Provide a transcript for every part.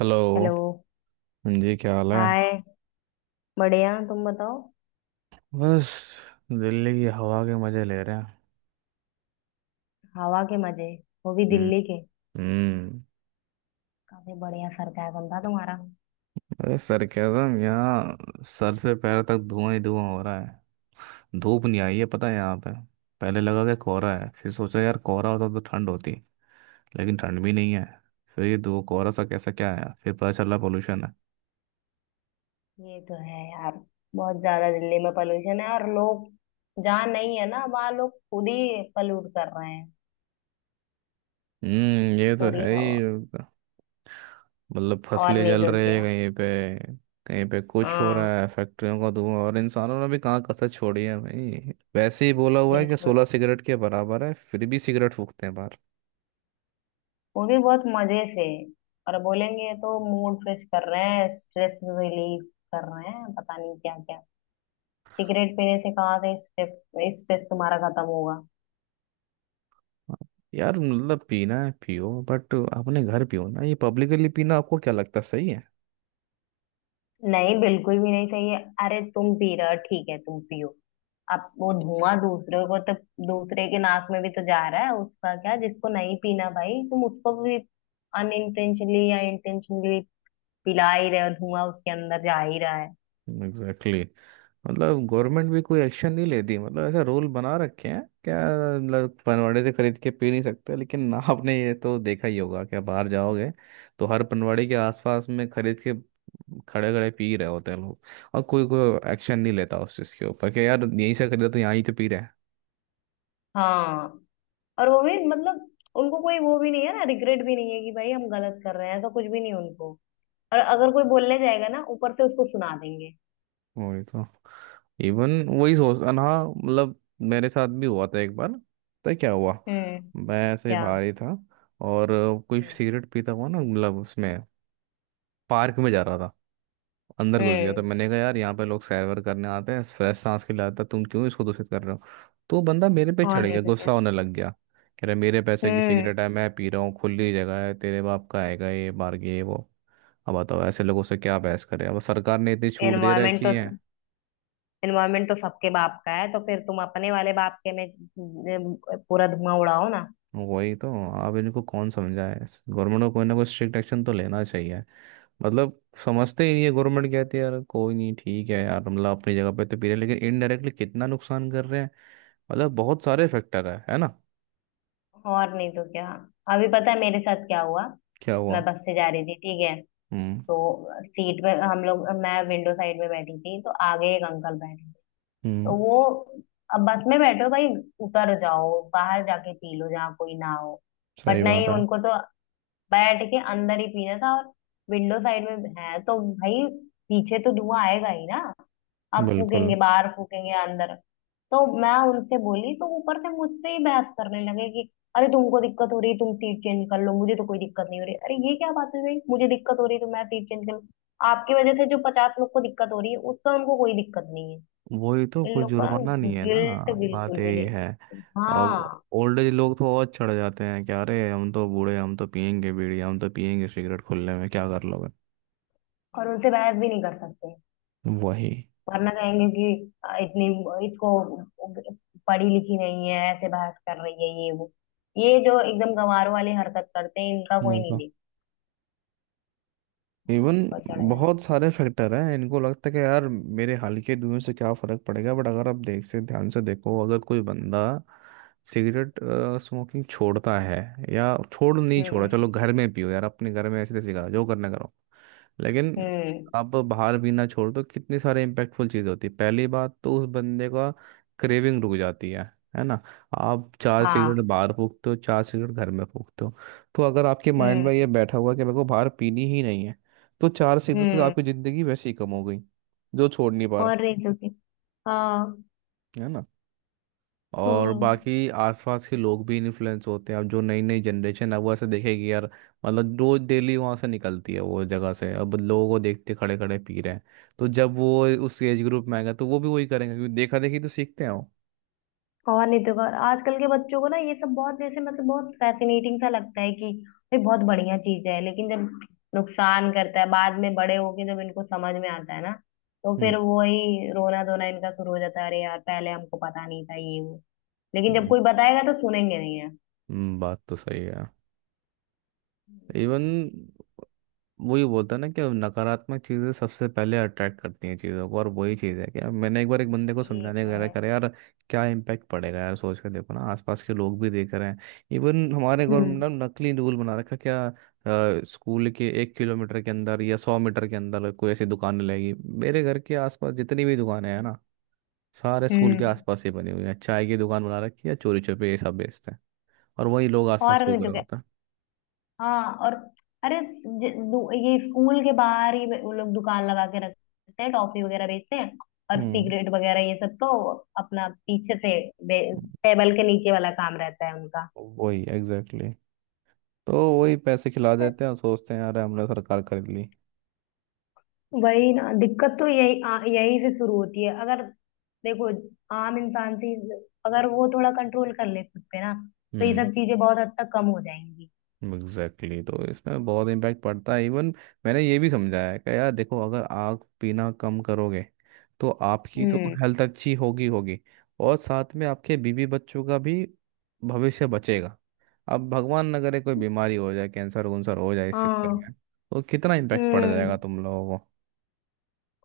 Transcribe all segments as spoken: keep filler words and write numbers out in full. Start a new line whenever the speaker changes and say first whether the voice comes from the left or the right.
right: Hello.
left: Hello.
right: हाँ जी, क्या हाल है?
left: हाय। बढ़िया, तुम बताओ।
right: बस, दिल्ली की हवा के मजे ले रहे हैं.
left: हवा के मजे, वो भी
right: हम्म.
left: दिल्ली के।
right: हम्म,
left: काफी बढ़िया सरकाजम था तुम्हारा।
right: अरे सरकेज़म, यहाँ सर से पैर तक धुआं ही धुआं हो रहा है. धूप नहीं आई है, पता है यहाँ पे. पहले लगा कि कोहरा है, फिर सोचा यार कोहरा होता तो ठंड होती, लेकिन ठंड भी नहीं है. फिर ये धुआं कोहरा सा कैसा क्या आया, फिर पता चला पोल्यूशन है.
left: ये तो है यार, बहुत ज्यादा दिल्ली में पोल्यूशन है। और लोग जहाँ नहीं है ना, वहाँ लोग खुद ही पल्यूट कर रहे हैं
right: हम्म, ये तो
left: पूरी
right: है
left: हवा।
right: ही. मतलब
left: और
right: फसलें
left: नहीं
right: जल
left: तो
right: रही है
left: क्या।
right: कहीं पे, कहीं पे कुछ हो
left: हाँ,
right: रहा है, फैक्ट्रियों का धुआं, और इंसानों ने भी कहाँ कसर छोड़ी है भाई. वैसे ही बोला हुआ है कि
left: बिल्कुल।
right: सोलह सिगरेट के बराबर है, फिर भी सिगरेट फूकते हैं बाहर.
left: वो भी बहुत मजे से। और बोलेंगे तो मूड फ्रेश कर रहे हैं, स्ट्रेस रिलीफ कर रहे हैं, पता नहीं क्या क्या। सिगरेट पीने से कहाँ से स्ट्रेस, स्ट्रेस तुम्हारा खत्म होगा।
right: यार मतलब पीना है पियो, बट अपने घर पियो ना. ये पब्लिकली पीना आपको क्या लगता है सही है?
left: नहीं, बिल्कुल भी नहीं चाहिए। अरे तुम पी रहे हो, ठीक है तुम पियो। अब वो धुआं दूसरे को तो, दूसरे के नाक में भी तो जा रहा है, उसका क्या जिसको नहीं पीना। भाई तुम उसको भी अनइंटेंशनली या इंटेंशनली पिला ही रहे हो, धुआं उसके अंदर जा ही रहा है।
right: एग्जैक्टली. मतलब गवर्नमेंट भी कोई एक्शन नहीं लेती. मतलब ऐसा रूल बना रखे हैं क्या? मतलब पनवाड़े से खरीद के पी नहीं सकते, लेकिन आपने ये तो देखा ही होगा कि आप बाहर जाओगे तो हर पनवाड़ी के आसपास में खरीद के खड़े खड़े पी रहे होते हैं लोग. और कोई कोई एक्शन नहीं लेता उस चीज़ के ऊपर कि यार यहीं से खरीदा तो यहाँ ही तो पी रहे हैं.
left: हाँ। और वो भी मतलब उनको कोई, वो भी नहीं है ना, रिग्रेट भी नहीं है कि भाई हम गलत कर रहे हैं। तो कुछ भी नहीं उनको। और अगर कोई बोलने जाएगा ना, ऊपर से उसको सुना देंगे।
right: वही तो. इवन वही सोच अन हाँ मतलब मेरे साथ भी हुआ था एक बार. तो क्या हुआ,
left: हम्म।
right: मैं ऐसे ही
left: क्या।
right: बाहर ही था. और कोई
left: हम्म।
right: सिगरेट पीता हुआ ना, मतलब उसमें पार्क में जा रहा था, अंदर घुस गया. तो
left: हम्म,
right: मैंने कहा यार यहाँ पे लोग सैर वैर करने आते हैं, फ्रेश सांस के लिए आता है, तुम क्यों इसको दूषित कर रहे हो? तो वो बंदा मेरे पे
left: और
right: चढ़
left: नहीं
right: गया,
left: तो क्या।
right: गुस्सा होने लग गया. कह रहा मेरे पैसे की
left: हम्म।
right: सिगरेट है, मैं पी रहा हूँ, खुली जगह है, तेरे बाप का आएगा, ये बार ये वो. अब बताओ ऐसे लोगों से क्या बहस करें, अब सरकार ने इतनी छूट दे
left: एनवायरमेंट
right: रखी
left: तो,
right: है.
left: एनवायरमेंट तो सबके बाप का है। तो फिर तुम अपने वाले बाप के में अ, पूरा धुआं उड़ाओ ना।
right: वही तो. अब इनको कौन समझाए? गवर्नमेंट को कोई ना कोई स्ट्रिक्ट एक्शन तो लेना चाहिए. मतलब समझते ही नहीं है. गवर्नमेंट कहती है यार कोई नहीं, ठीक है यार, मतलब अपनी जगह पे तो पी रहे हैं, लेकिन इनडायरेक्टली कितना नुकसान कर रहे हैं. मतलब बहुत सारे फैक्टर है है ना?
left: और नहीं तो क्या। अभी पता है मेरे साथ क्या हुआ।
right: क्या हुआ?
left: मैं बस से जा रही थी, ठीक है।
right: हम्म.
left: तो सीट में हम लोग, मैं विंडो साइड में बैठी थी, तो आगे एक अंकल बैठे थे। तो
right: हम्म.
left: वो, अब बस में बैठो भाई, उतर जाओ बाहर जाके पी लो जहाँ कोई ना हो। बट
right: सही
left: नहीं,
right: बात है.
left: उनको तो बैठ के अंदर ही पीना था। और विंडो साइड में है तो भाई पीछे तो धुआं आएगा ही ना। आप
right: बिल्कुल.
left: फूकेंगे बाहर, फूकेंगे अंदर। तो मैं उनसे बोली तो ऊपर से मुझसे ही बहस करने लगे कि अरे तुमको दिक्कत हो रही, तुम सीट चेंज कर लो, मुझे तो कोई दिक्कत नहीं हो रही। अरे ये क्या बात हुई भाई, मुझे दिक्कत हो रही है तो मैं सीट चेंज कर लूं। आपकी वजह से जो पचास लोग को दिक्कत हो रही है, उसका उनको कोई दिक्कत नहीं है।
right: वही तो,
left: इन
right: कोई
left: लोग को ना
right: जुर्माना नहीं है ना.
left: गिल्ट
right: बात
left: बिल्कुल भी
right: यही है.
left: नहीं।
right: अब
left: हाँ,
right: ओल्ड एज लोग तो और चढ़ जाते हैं क्या, अरे हम तो बूढ़े, हम तो पियेंगे बीड़ी, हम तो पियेंगे सिगरेट खुले में, क्या कर लोगे.
left: और उनसे बहस भी नहीं कर सकते
right: वही.
left: वरना कहेंगे कि अ, इतनी, इसको पढ़ी लिखी नहीं है, ऐसे बहस कर रही है, ये वो। ये जो एकदम गंवारों वाली हरकत करते हैं इनका कोई नहीं देखता। हमारे
right: इवन
left: ऊपर चढ़ जाए।
right: बहुत सारे फैक्टर हैं. इनको लगता है कि यार मेरे हाल के दुनिया से क्या फर्क पड़ेगा, बट अगर आप देख से ध्यान से देखो, अगर कोई बंदा सिगरेट स्मोकिंग छोड़ता है, या छोड़ नहीं, छोड़ा
left: हम्म।
right: चलो घर में पियो यार, अपने घर में ऐसे तैसे करा जो करना करो, लेकिन
left: हम्म।
right: आप बाहर पीना छोड़ दो, कितनी सारी इम्पैक्टफुल चीज़ होती है. पहली बात तो उस बंदे का क्रेविंग रुक जाती है है ना. आप चार सिगरेट
left: हाँ।
right: बाहर फूकते हो, चार सिगरेट घर में फूकते हो, तो अगर आपके माइंड में ये
left: हम्म।
right: बैठा हुआ है कि मेरे को बाहर पीनी ही नहीं है, तो चार सिगरेट तो
left: हम्म।
right: आपकी ज़िंदगी वैसे ही कम हो गई, जो छोड़ नहीं पा रहा.
left: और नहीं तो क्या। हाँ।
right: है ना. और
left: हम्म।
right: बाकी आसपास के लोग भी इन्फ्लुएंस होते हैं. अब जो नई नई जनरेशन है वो ऐसे देखेगी यार, मतलब रोज डेली वहां से निकलती है वो जगह से, अब लोगों को देखते खड़े खड़े पी रहे हैं. तो जब वो उस एज ग्रुप में आएगा तो वो भी वही करेंगे, क्योंकि देखा देखी तो सीखते हैं वो.
left: और नहीं तो और आजकल के बच्चों को ना ये सब बहुत जैसे मतलब बहुत फैसिनेटिंग सा लगता है कि ये बहुत बढ़िया चीज है। लेकिन जब नुकसान करता है बाद में बड़े होके जब इनको समझ में आता है ना, तो
right: हम्म.
left: फिर वही रोना धोना इनका शुरू हो जाता है, अरे यार पहले हमको पता नहीं था, ये वो। लेकिन जब
right: हम्म,
left: कोई बताएगा तो सुनेंगे नहीं है।
right: हम्म, बात तो सही है. इवन वही बोलता है ना कि नकारात्मक चीज़ें सबसे पहले अट्रैक्ट करती हैं चीज़ों को, और वही चीज़ है कि अब मैंने एक बार एक बंदे को
left: ये
right: समझाने
left: तो
right: वगैरह
left: है।
right: करा यार, क्या इम्पैक्ट पड़ेगा यार, सोच के देखो ना, आसपास के लोग भी देख रहे हैं. इवन हमारे गवर्नमेंट
left: हम्म।
right: ने नकली रूल बना रखा क्या, स्कूल के एक किलोमीटर के अंदर या सौ मीटर के अंदर कोई ऐसी दुकान लगेगी. मेरे घर के आसपास जितनी भी दुकानें हैं ना, सारे स्कूल के
left: हम्म।
right: आसपास ही बनी हुई हैं. चाय की दुकान बना रखी है, चोरी छुपे ये सब बेचते हैं. और वही लोग आसपास
left: और
right: फूक
left: नहीं तो
right: रहे
left: क्या।
right: होते हैं.
left: हाँ। और अरे ज- दु- ये स्कूल के बाहर ही वो लोग दुकान लगा के रखते हैं, टॉफी वगैरह बेचते हैं। और
right: हम्म.
left: सिगरेट वगैरह ये सब तो अपना पीछे से, बे-
right: हम्म,
left: टेबल के नीचे वाला काम रहता है उनका।
right: वही एग्जैक्टली. तो वही पैसे खिला देते हैं और सोचते हैं यार हमने सरकार खरीद ली.
left: वही ना, दिक्कत तो यही आ, यही से शुरू होती है। अगर देखो आम इंसान से, अगर वो थोड़ा कंट्रोल कर ले खुद पे ना, तो ये
right: हम्म.
left: सब चीजें बहुत हद तक कम हो जाएंगी।
right: Exactly exactly. तो इसमें बहुत इम्पैक्ट पड़ता है. इवन मैंने ये भी समझाया है कि यार देखो, अगर आप पीना कम करोगे, तो आपकी तो
left: हम्म।
right: हेल्थ अच्छी होगी होगी और साथ में आपके बीवी बच्चों का भी भविष्य बचेगा. अब भगवान न करे कोई बीमारी हो जाए, कैंसर वंसर हो जाए, इस चक्कर
left: हाँ।
right: में तो कितना इम्पैक्ट पड़ जाएगा
left: हम्म।
right: तुम लोगों को.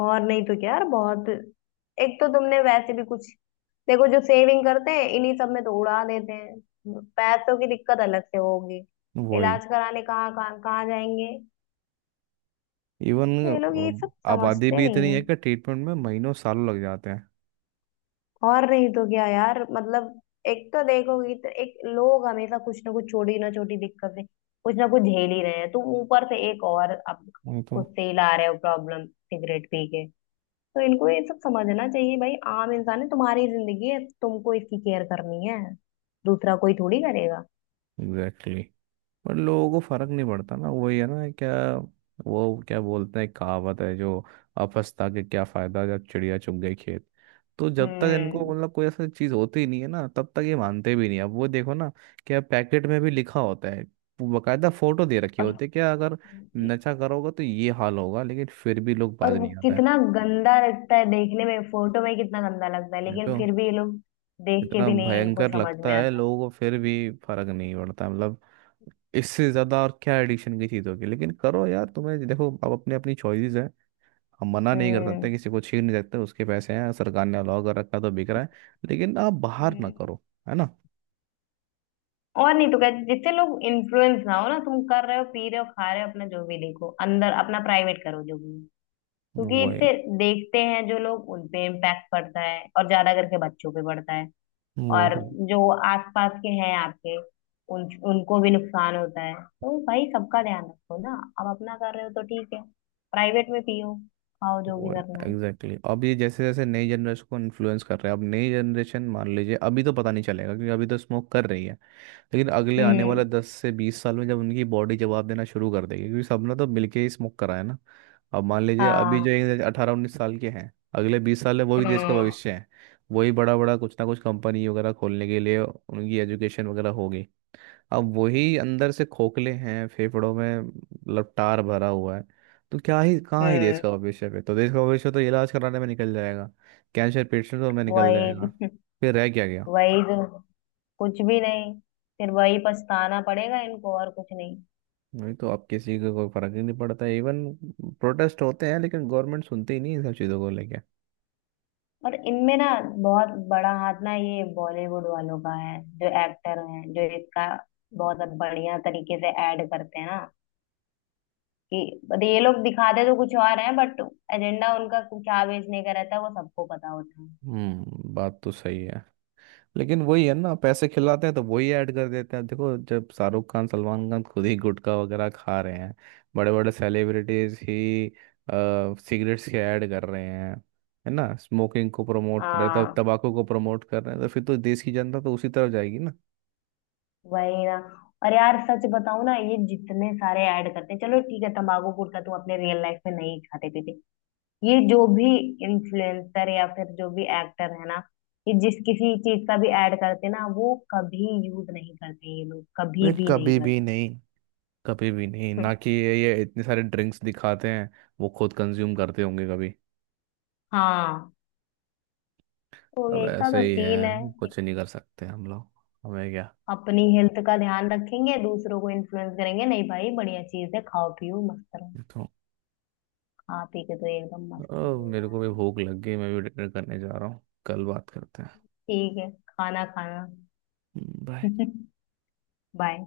left: और नहीं तो क्या यार, बहुत। एक तो तुमने वैसे भी कुछ, देखो जो सेविंग करते हैं इन्हीं सब में तो उड़ा देते हैं। पैसों की दिक्कत अलग से होगी,
right: वही.
left: इलाज कराने कहाँ कहाँ कहाँ जाएंगे।
right: इवन
left: तो ये लोग ये सब
right: आबादी
left: समझते
right: भी
left: नहीं
right: इतनी है
left: है।
right: कि ट्रीटमेंट में महीनों सालों लग जाते हैं.
left: और नहीं तो क्या यार, मतलब एक तो देखोगी तो एक लोग हमेशा कुछ ना कुछ छोटी ना छोटी दिक्कत से कुछ ना कुछ झेल ही रहे हैं। तुम ऊपर से एक और अब
right: वही तो.
left: खुद से ही ला रहे हो प्रॉब्लम, सिगरेट पी के। तो इनको ये सब समझना चाहिए भाई, आम इंसान है, तुम्हारी जिंदगी है, तुमको इसकी केयर करनी है, दूसरा कोई थोड़ी करेगा।
right: Exactly exactly. पर लोगों को फर्क नहीं पड़ता ना, वही है ना क्या, वो क्या बोलते हैं कहावत है जो, अफसता के क्या फायदा जब चिड़िया चुग गई खेत. तो जब तक इनको,
left: हम्म।
right: मतलब कोई ऐसा चीज होती ही नहीं है ना, तब तक ये मानते भी नहीं. अब वो देखो ना, क्या पैकेट में भी लिखा होता है, वो बकायदा फोटो दे रखी
left: और
right: होती है क्या, अगर नशा करोगे तो ये हाल होगा, लेकिन फिर भी लोग बाज
left: और वो
right: नहीं आता है.
left: कितना गंदा लगता है देखने में, फोटो में कितना गंदा लगता है,
right: नहीं
left: लेकिन
right: तो
left: फिर भी ये लोग देख के
right: इतना
left: भी नहीं इनको
right: भयंकर
left: समझ
right: लगता
left: में
right: है
left: आता।
right: लोगों को, फिर भी फर्क नहीं पड़ता मतलब. इससे ज्यादा और क्या एडिक्शन की चीज होगी, लेकिन करो यार तुम्हें देखो, अब अपनी अपनी चॉइसेस है, हम मना नहीं कर
left: हम्म।
right: सकते किसी को, छीन नहीं सकते, उसके पैसे हैं, सरकार ने अलाउ कर रखा है, तो बिक रहा है. लेकिन आप बाहर ना
left: हम्म।
right: करो, है ना.
left: और नहीं तो क्या, जिससे लोग इन्फ्लुएंस ना हो ना। तुम कर रहे हो, पी रहे हो, खा रहे हो, अपना जो भी, देखो अंदर अपना प्राइवेट करो जो भी। क्योंकि
right: वो है.
left: इससे देखते हैं जो लोग उन पे इम्पैक्ट पड़ता है, और ज्यादा करके बच्चों पे पड़ता है।
right: वो
left: और
right: है.
left: जो आसपास के हैं आपके, उन, उनको भी नुकसान होता है। तो भाई सबका ध्यान रखो ना। अब अपना कर रहे हो तो ठीक है, प्राइवेट में पियो, खाओ, जो भी
right: वो है.
left: करना है।
right: Exactly exactly. अब ये जैसे जैसे नई जनरेशन को इन्फ्लुएंस कर रहे हैं, अब नई जनरेशन मान लीजिए अभी तो पता नहीं चलेगा, क्योंकि अभी तो स्मोक कर रही है, लेकिन अगले आने वाले
left: हम्म।
right: दस से बीस साल में जब उनकी बॉडी जवाब देना शुरू कर देगी, क्योंकि सबने तो मिलके ही स्मोक करा है ना. अब मान लीजिए अभी
left: हाँ।
right: जो एक अठारह उन्नीस साल के हैं, अगले बीस साल है वही देश का
left: हम्म।
right: भविष्य है. वही बड़ा बड़ा कुछ ना कुछ कंपनी वगैरह खोलने के लिए उनकी एजुकेशन वगैरह होगी. अब वही अंदर से खोखले हैं, फेफड़ों में लपटार भरा हुआ है. तो क्या ही, कहाँ ही देश
left: हम्म।
right: का भविष्य पे, तो देश का भविष्य तो इलाज कराने में निकल जाएगा, कैंसर पेशेंटों में निकल
left: वही।
right: जाएगा. फिर रह क्या गया.
left: वही तो, कुछ भी नहीं। फिर वही पछताना पड़ेगा इनको और कुछ नहीं।
right: नहीं तो अब किसी को कोई फर्क ही नहीं पड़ता. इवन प्रोटेस्ट होते हैं लेकिन गवर्नमेंट सुनती ही नहीं इन सब चीज़ों को लेके.
left: और इनमें ना बहुत बड़ा हाथ ना ये बॉलीवुड वालों का है। जो एक्टर हैं जो इसका बहुत बढ़िया तरीके से ऐड करते हैं ना, कि but ये लोग दिखाते तो कुछ और है, बट एजेंडा उनका क्या बेचने का रहता है वो सबको पता होता है।
right: हम्म, बात तो सही है. लेकिन वही है ना, पैसे खिलाते हैं तो वही ऐड कर देते हैं. देखो जब शाहरुख खान सलमान खान खुद ही गुटखा वगैरह खा रहे हैं, बड़े बड़े सेलिब्रिटीज ही सिगरेट्स के ऐड कर रहे हैं, है ना, स्मोकिंग को प्रमोट कर रहे हैं, तब
left: हाँ।
right: तंबाकू को प्रमोट कर रहे हैं, तो फिर तो देश की जनता तो उसी तरफ जाएगी ना.
left: वही ना। और यार सच बताऊं ना, ये जितने सारे ऐड करते हैं, चलो ठीक है तंबाकू गुटखा तुम अपने रियल लाइफ में नहीं खाते पीते। ये जो भी इन्फ्लुएंसर या फिर जो भी एक्टर है ना, ये जिस किसी चीज का भी ऐड करते हैं ना, वो कभी यूज नहीं करते ये लोग,
right: वे
left: कभी भी नहीं
right: कभी भी नहीं, कभी भी नहीं ना,
left: करते।
right: कि ये ये इतने सारे ड्रिंक्स दिखाते हैं, वो खुद कंज्यूम करते होंगे कभी.
left: हाँ, तो
right: अब
left: ये ऐसा
right: ऐसे
left: तो
right: ही
left: सीन है।
right: है, कुछ नहीं कर सकते हम लोग, हमें
left: अपनी हेल्थ का ध्यान रखेंगे, दूसरों को इन्फ्लुएंस करेंगे नहीं। भाई बढ़िया चीज है, खाओ पियो मस्त रहो।
right: क्या.
left: खा पी के तो एकदम मस्त ही
right: अब
left: हुए
right: मेरे
left: जा
right: को
left: रहे
right: भी
left: हैं।
right: भूख लग गई, मैं भी डिनर करने जा रहा हूँ. कल बात करते हैं.
left: ठीक है, खाना खाना।
right: बाय.
left: बाय।